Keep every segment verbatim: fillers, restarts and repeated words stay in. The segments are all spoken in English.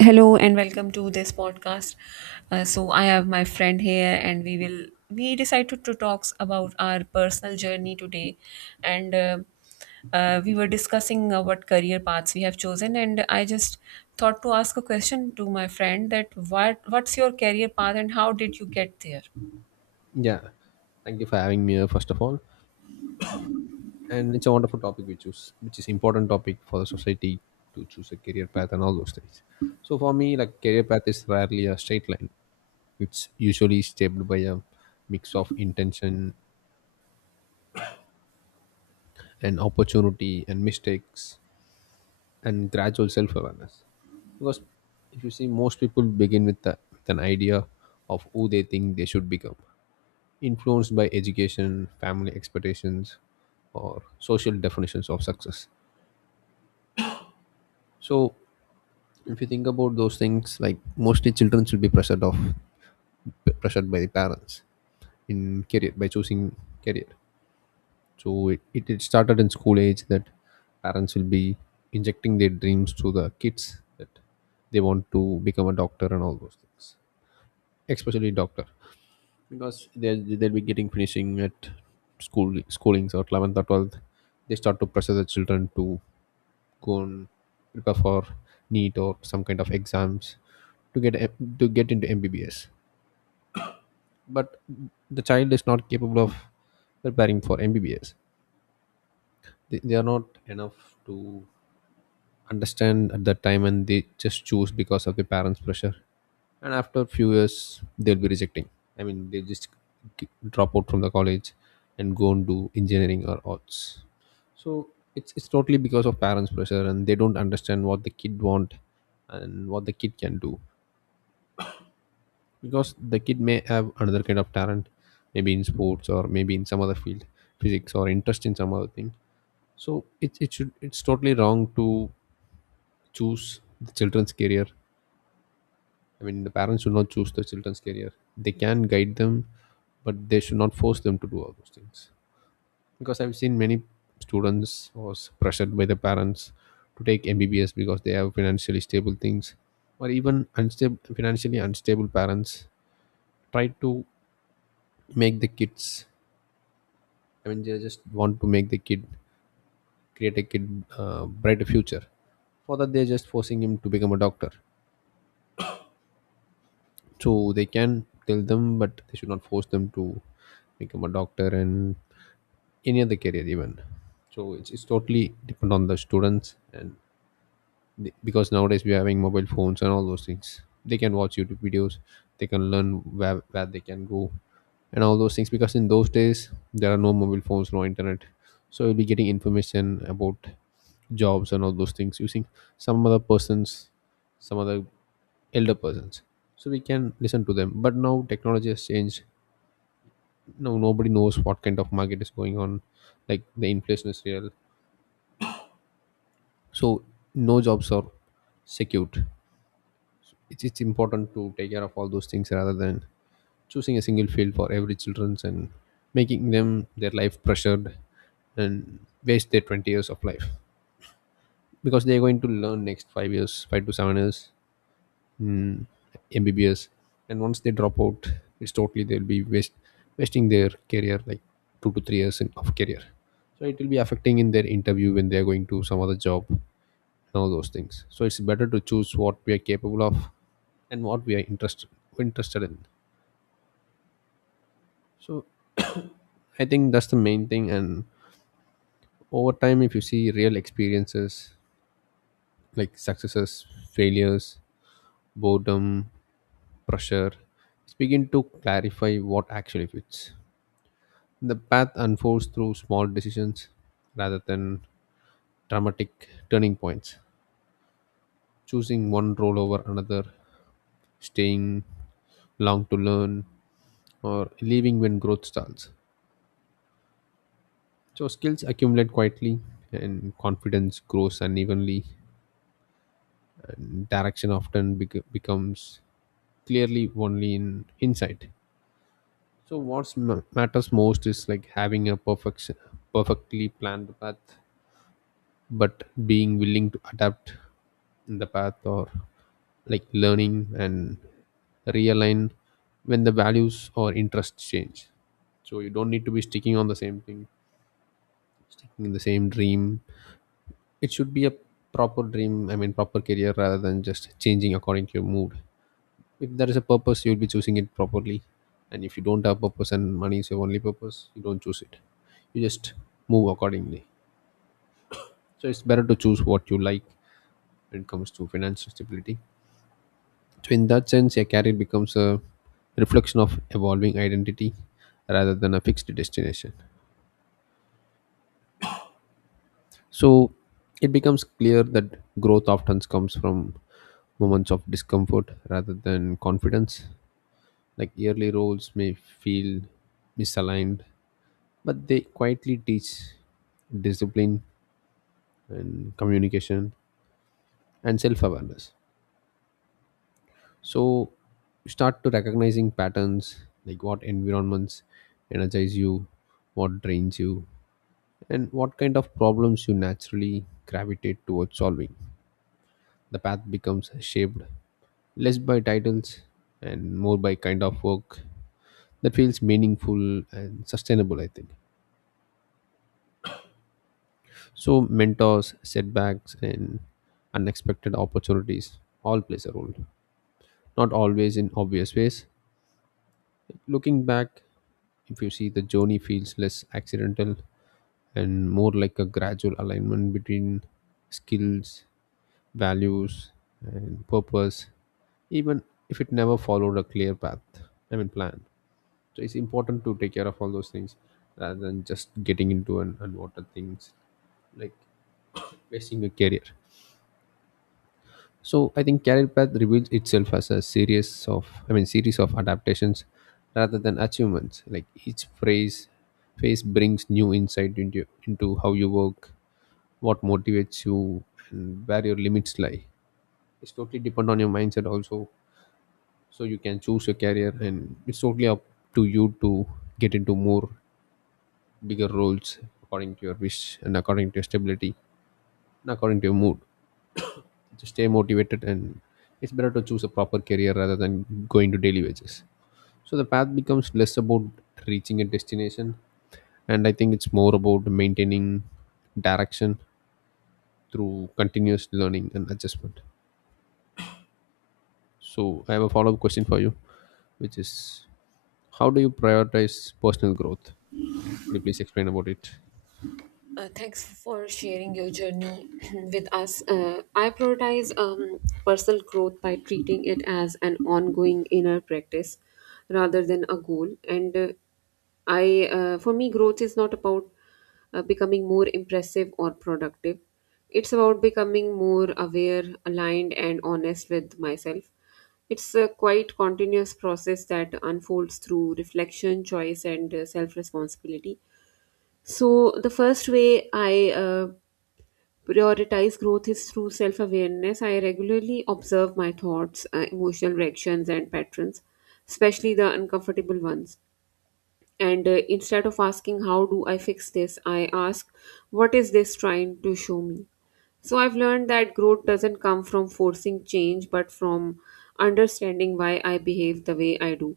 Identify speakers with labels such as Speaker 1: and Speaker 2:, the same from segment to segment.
Speaker 1: Hello and welcome to this podcast. Uh, so I have my friend here, and we will we decided to talk about our personal journey today, and uh, uh, we were discussing uh, what career paths we have chosen, and I just thought to ask a question to my friend that what what's your career path and how did you get there?
Speaker 2: Yeah, thank you for having me here first of all, and it's a wonderful topic we choose, which is important topic for the society to choose a career path and all those things. So for me, like career path is rarely a straight line. It's usually shaped by a mix of intention and opportunity and mistakes and gradual self-awareness. Because if you see, most people begin with, the, with an idea of who they think they should become influenced by education, family expectations, or social definitions of success. So, if you think about those things, like mostly children should be pressured of pressured by the parents in career by choosing career. So it, it, it started in school age that parents will be injecting their dreams to the kids that they want to become a doctor and all those things, especially doctor. Because they they'll be getting finishing at school schoolings or eleventh or twelfth. They start to pressure the children to go and prepare for neat or some kind of exams to get M- to get into mbbs, but the child is not capable of preparing for mbbs. They, they are not enough to understand at that time and they just choose because of the parents pressure. And after a few years they'll be rejecting. I mean they just g- drop out from the college and go and do engineering or arts. So it's it's totally because of parents pressure and they don't understand what the kid want and what the kid can do, because the kid may have another kind of talent, maybe in sports or maybe in some other field, physics or interest in some other thing. So it, it should it's totally wrong to choose the children's career. I mean, the parents should not choose the children's career. They can guide them, but they should not force them to do all those things. Because I've seen many students was pressured by the parents to take M B B S because they have financially stable things, or even unstable, financially unstable parents try to make the kids. I mean, they just want to make the kid create a kid uh, brighter future. For that, they're just forcing him to become a doctor. So they can tell them, but they should not force them to become a doctor and any other career even. So it's, it's totally depend on the students. And be- because nowadays we're having mobile phones and all those things, they can watch youtube videos, they can learn where, where they can go and all those things, because in those days there are no mobile phones, no internet. So you'll be getting information about jobs and all those things using some other persons, some other elder persons. So we can listen to them, but now technology has changed. Now nobody knows what kind of market is going on. Like the inflation is real. So no jobs are secured. It's, it's important to take care of all those things rather than choosing a single field for every children's and making them their life pressured, and waste their twenty years of life, because they're going to learn next five years five to seven years in mbbs. And once they drop out, it's totally they'll be waste, wasting their career like two to three years in, of career. So it will be affecting in their interview when they're going to some other job and all those things. So it's better to choose what we are capable of and what we are interested interested in. So I think that's the main thing. And over time, if you see real experiences like successes, failures, boredom, pressure, it's begin to clarify what actually fits. The path unfolds through small decisions rather than dramatic turning points. Choosing one role over another, staying long to learn, or leaving when growth stalls. So skills accumulate quietly, and confidence grows unevenly, and direction often bec- becomes clearly only in insight. So what matters most is like having a perfect, perfectly planned path, but being willing to adapt in the path, or like learning and realign when the values or interests change. So you don't need to be sticking on the same thing, sticking in the same dream. It should be a proper dream, I mean proper career, rather than just changing according to your mood. If there is a purpose you'll be choosing it properly, and if you don't have purpose and money is your only purpose, you don't choose it, you just move accordingly. So it's better to choose what you like when it comes to financial stability. So in that sense, a career becomes a reflection of evolving identity rather than a fixed destination. So it becomes clear that growth often comes from moments of discomfort rather than confidence. Like yearly roles may feel misaligned, but they quietly teach discipline and communication and self awareness. So you start to recognizing patterns like what environments energize you, what drains you, and what kind of problems you naturally gravitate towards solving. The path becomes shaped less by titles and more by kind of work that feels meaningful and sustainable, I think. So mentors, setbacks, and unexpected opportunities all plays a role, not always in obvious ways. Looking back, if you see the journey feels less accidental and more like a gradual alignment between skills, values, and purpose, even if it never followed a clear path, I mean, plan. So it's important to take care of all those things rather than just getting into an unwanted things like wasting a career. So I think Career Path reveals itself as a series of, I mean, series of adaptations rather than achievements. Like each phase, phase brings new insight into into how you work, what motivates you, and where your limits lie. It's totally depend on your mindset also. So you can choose your career, and it's totally up to you to get into more bigger roles according to your wish and according to your stability and according to your mood. To stay motivated, and it's better to choose a proper career rather than going to daily wages. So the path becomes less about reaching a destination, and I think it's more about maintaining direction through continuous learning and adjustment. So I have a follow-up question for you, which is, how do you prioritize personal growth? Could you please explain about it?
Speaker 1: Uh, thanks for sharing your journey with us. Uh, I prioritize um, personal growth by treating it as an ongoing inner practice rather than a goal. And uh, I, uh, for me, growth is not about uh, becoming more impressive or productive. It's about becoming more aware, aligned, and honest with myself. It's a quite continuous process that unfolds through reflection, choice, and self responsibility. So, the first way I uh, prioritize growth is through self awareness. I regularly observe my thoughts, uh, emotional reactions, and patterns, especially the uncomfortable ones, and uh, instead of asking how do I fix this, I ask what is this trying to show me? So I've learned that growth doesn't come from forcing change but from understanding why I behave the way I do.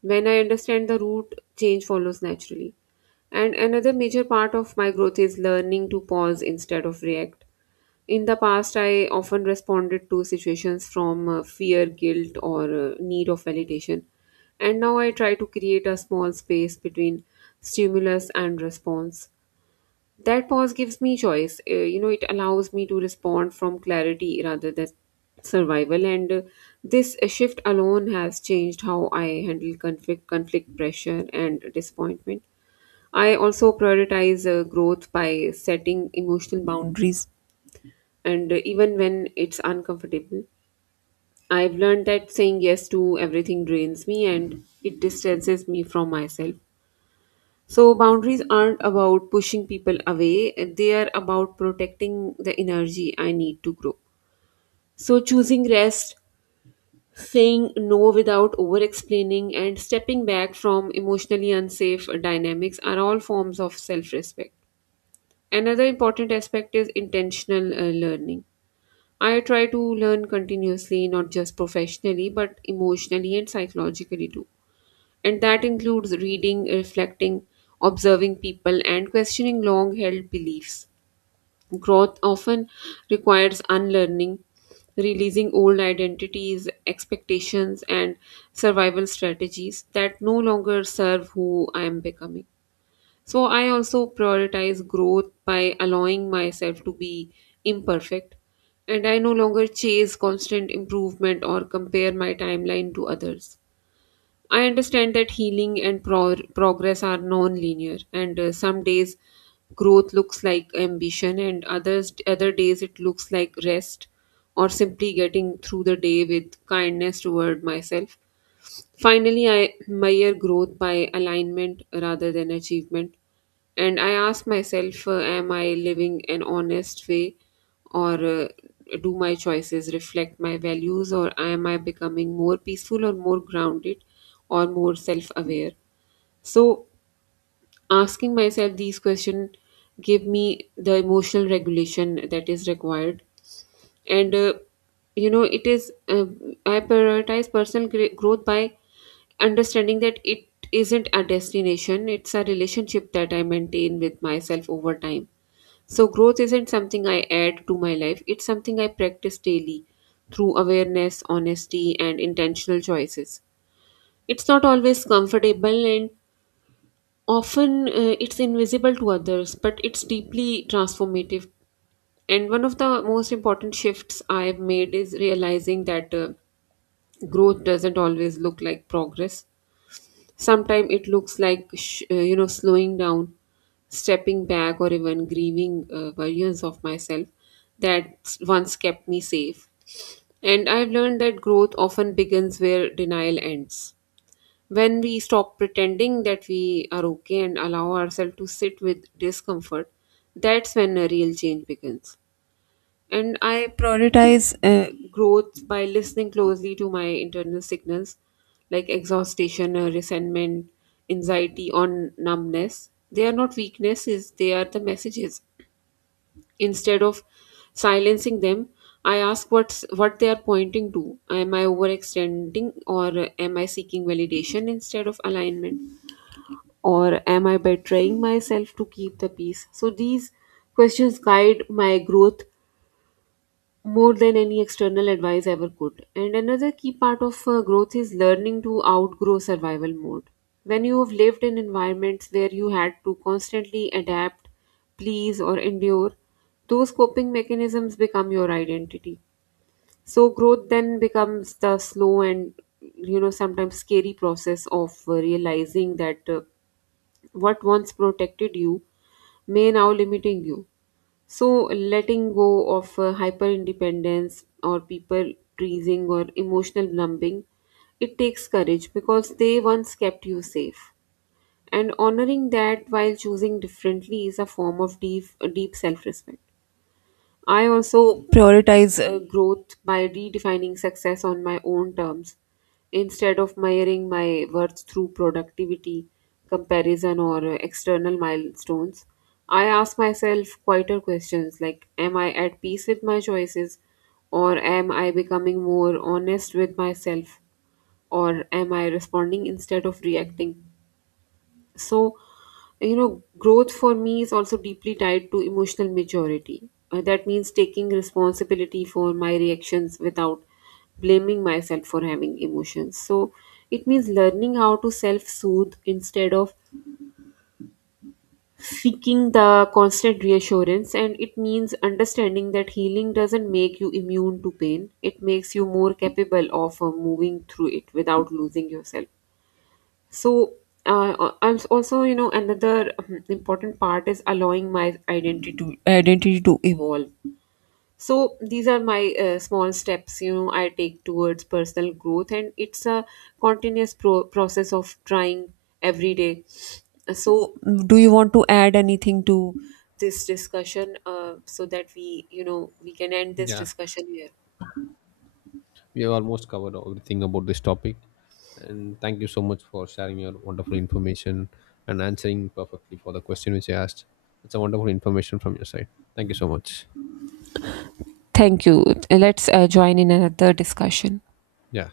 Speaker 1: When I understand the root, change follows naturally. And another major part of my growth is learning to pause instead of react. In the past, I often responded to situations from uh, fear, guilt, or uh, need of validation. And now I try to create a small space between stimulus and response. That pause gives me choice. Uh, you know, it allows me to respond from clarity rather than survival. And uh, This shift alone has changed how I handle conflict, conflict pressure, and disappointment. I also prioritize uh, growth by setting emotional boundaries, and even when it's uncomfortable. I've learned that saying yes to everything drains me and it distances me from myself. So, boundaries aren't about pushing people away, they are about protecting the energy I need to grow. So, choosing rest, saying no without over explaining, and stepping back from emotionally unsafe dynamics are all forms of self respect. Another important aspect is intentional uh, learning. I try to learn continuously, not just professionally, but emotionally and psychologically too. And that includes reading, reflecting, observing people, and questioning long held beliefs. Growth often requires unlearning, releasing old identities, expectations, and survival strategies that no longer serve who I am becoming. So I also prioritize growth by allowing myself to be imperfect, and I no longer chase constant improvement or compare my timeline to others. I understand that healing and pro- progress are non linear, and uh, some days growth looks like ambition, and others, other days it looks like rest or simply getting through the day with kindness toward myself. Finally, I measure growth by alignment rather than achievement. And I ask myself, uh, am I living an honest way, or uh, do my choices reflect my values, or am I becoming more peaceful or more grounded or more self-aware? So asking myself these questions give me the emotional regulation that is required, and uh, you know it is uh, I prioritize personal gr- growth by understanding that it isn't a destination, it's a relationship that I maintain with myself over time. So growth isn't something I add to my life, it's something I practice daily through awareness, honesty, and intentional choices. It's not always comfortable, and often uh, it's invisible to others, but it's deeply transformative. And one of the most important shifts I've made is realizing that uh, growth doesn't always look like progress. Sometimes it looks like sh- uh, you know slowing down, stepping back, or even grieving uh, versions of myself that once kept me safe. And I've learned that growth often begins where denial ends. When we stop pretending that we are okay and allow ourselves to sit with discomfort, that's when a real change begins. And I prioritize uh, growth by listening closely to my internal signals like exhaustion, uh, resentment, anxiety, or numbness. They are not weaknesses, they are the messages. Instead of silencing them, I ask what's, what they are pointing to. Am I overextending, or am I seeking validation instead of alignment, or am I betraying myself to keep the peace? So these questions guide my growth more than any external advice ever could. And another key part of uh, growth is learning to outgrow survival mode. When you have lived in environments where you had to constantly adapt, please, or endure, those coping mechanisms become your identity. So growth then becomes the slow and, you know sometimes scary, process of uh, realizing that uh, what once protected you may now limiting you. So letting go of uh, hyper independence or people pleasing or emotional numbing, it takes courage because they once kept you safe. And honoring that while choosing differently is a form of deep, deep self respect. I also prioritize uh, growth by redefining success on my own terms instead of measuring my worth through productivity, comparison, or uh, external milestones. I ask myself quieter questions like, am I at peace with my choices? Or am I becoming more honest with myself? Or am I responding instead of reacting? So, you know growth for me is also deeply tied to emotional maturity. Uh, that means taking responsibility for my reactions without blaming myself for having emotions. So it means learning how to self-soothe instead of seeking the constant reassurance, and it means understanding that healing doesn't make you immune to pain, it makes you more capable of uh, moving through it without losing yourself. so uh, I'm also, you know, another um, important part is allowing my identity to identity to evolve. So these are my uh, small steps, you know, I take towards personal growth, and it's a continuous pro- process of trying every day. So, do you want to add anything to this discussion, uh, so that we, you know, we can end this
Speaker 2: Yeah,
Speaker 1: discussion here?
Speaker 2: we have almost covered everything about this topic. And thank you so much for sharing your wonderful information and answering perfectly for the question which I asked. It's a wonderful information from your side. Thank you so much.
Speaker 1: Thank you. Let's uh, join in another discussion.
Speaker 2: Yeah.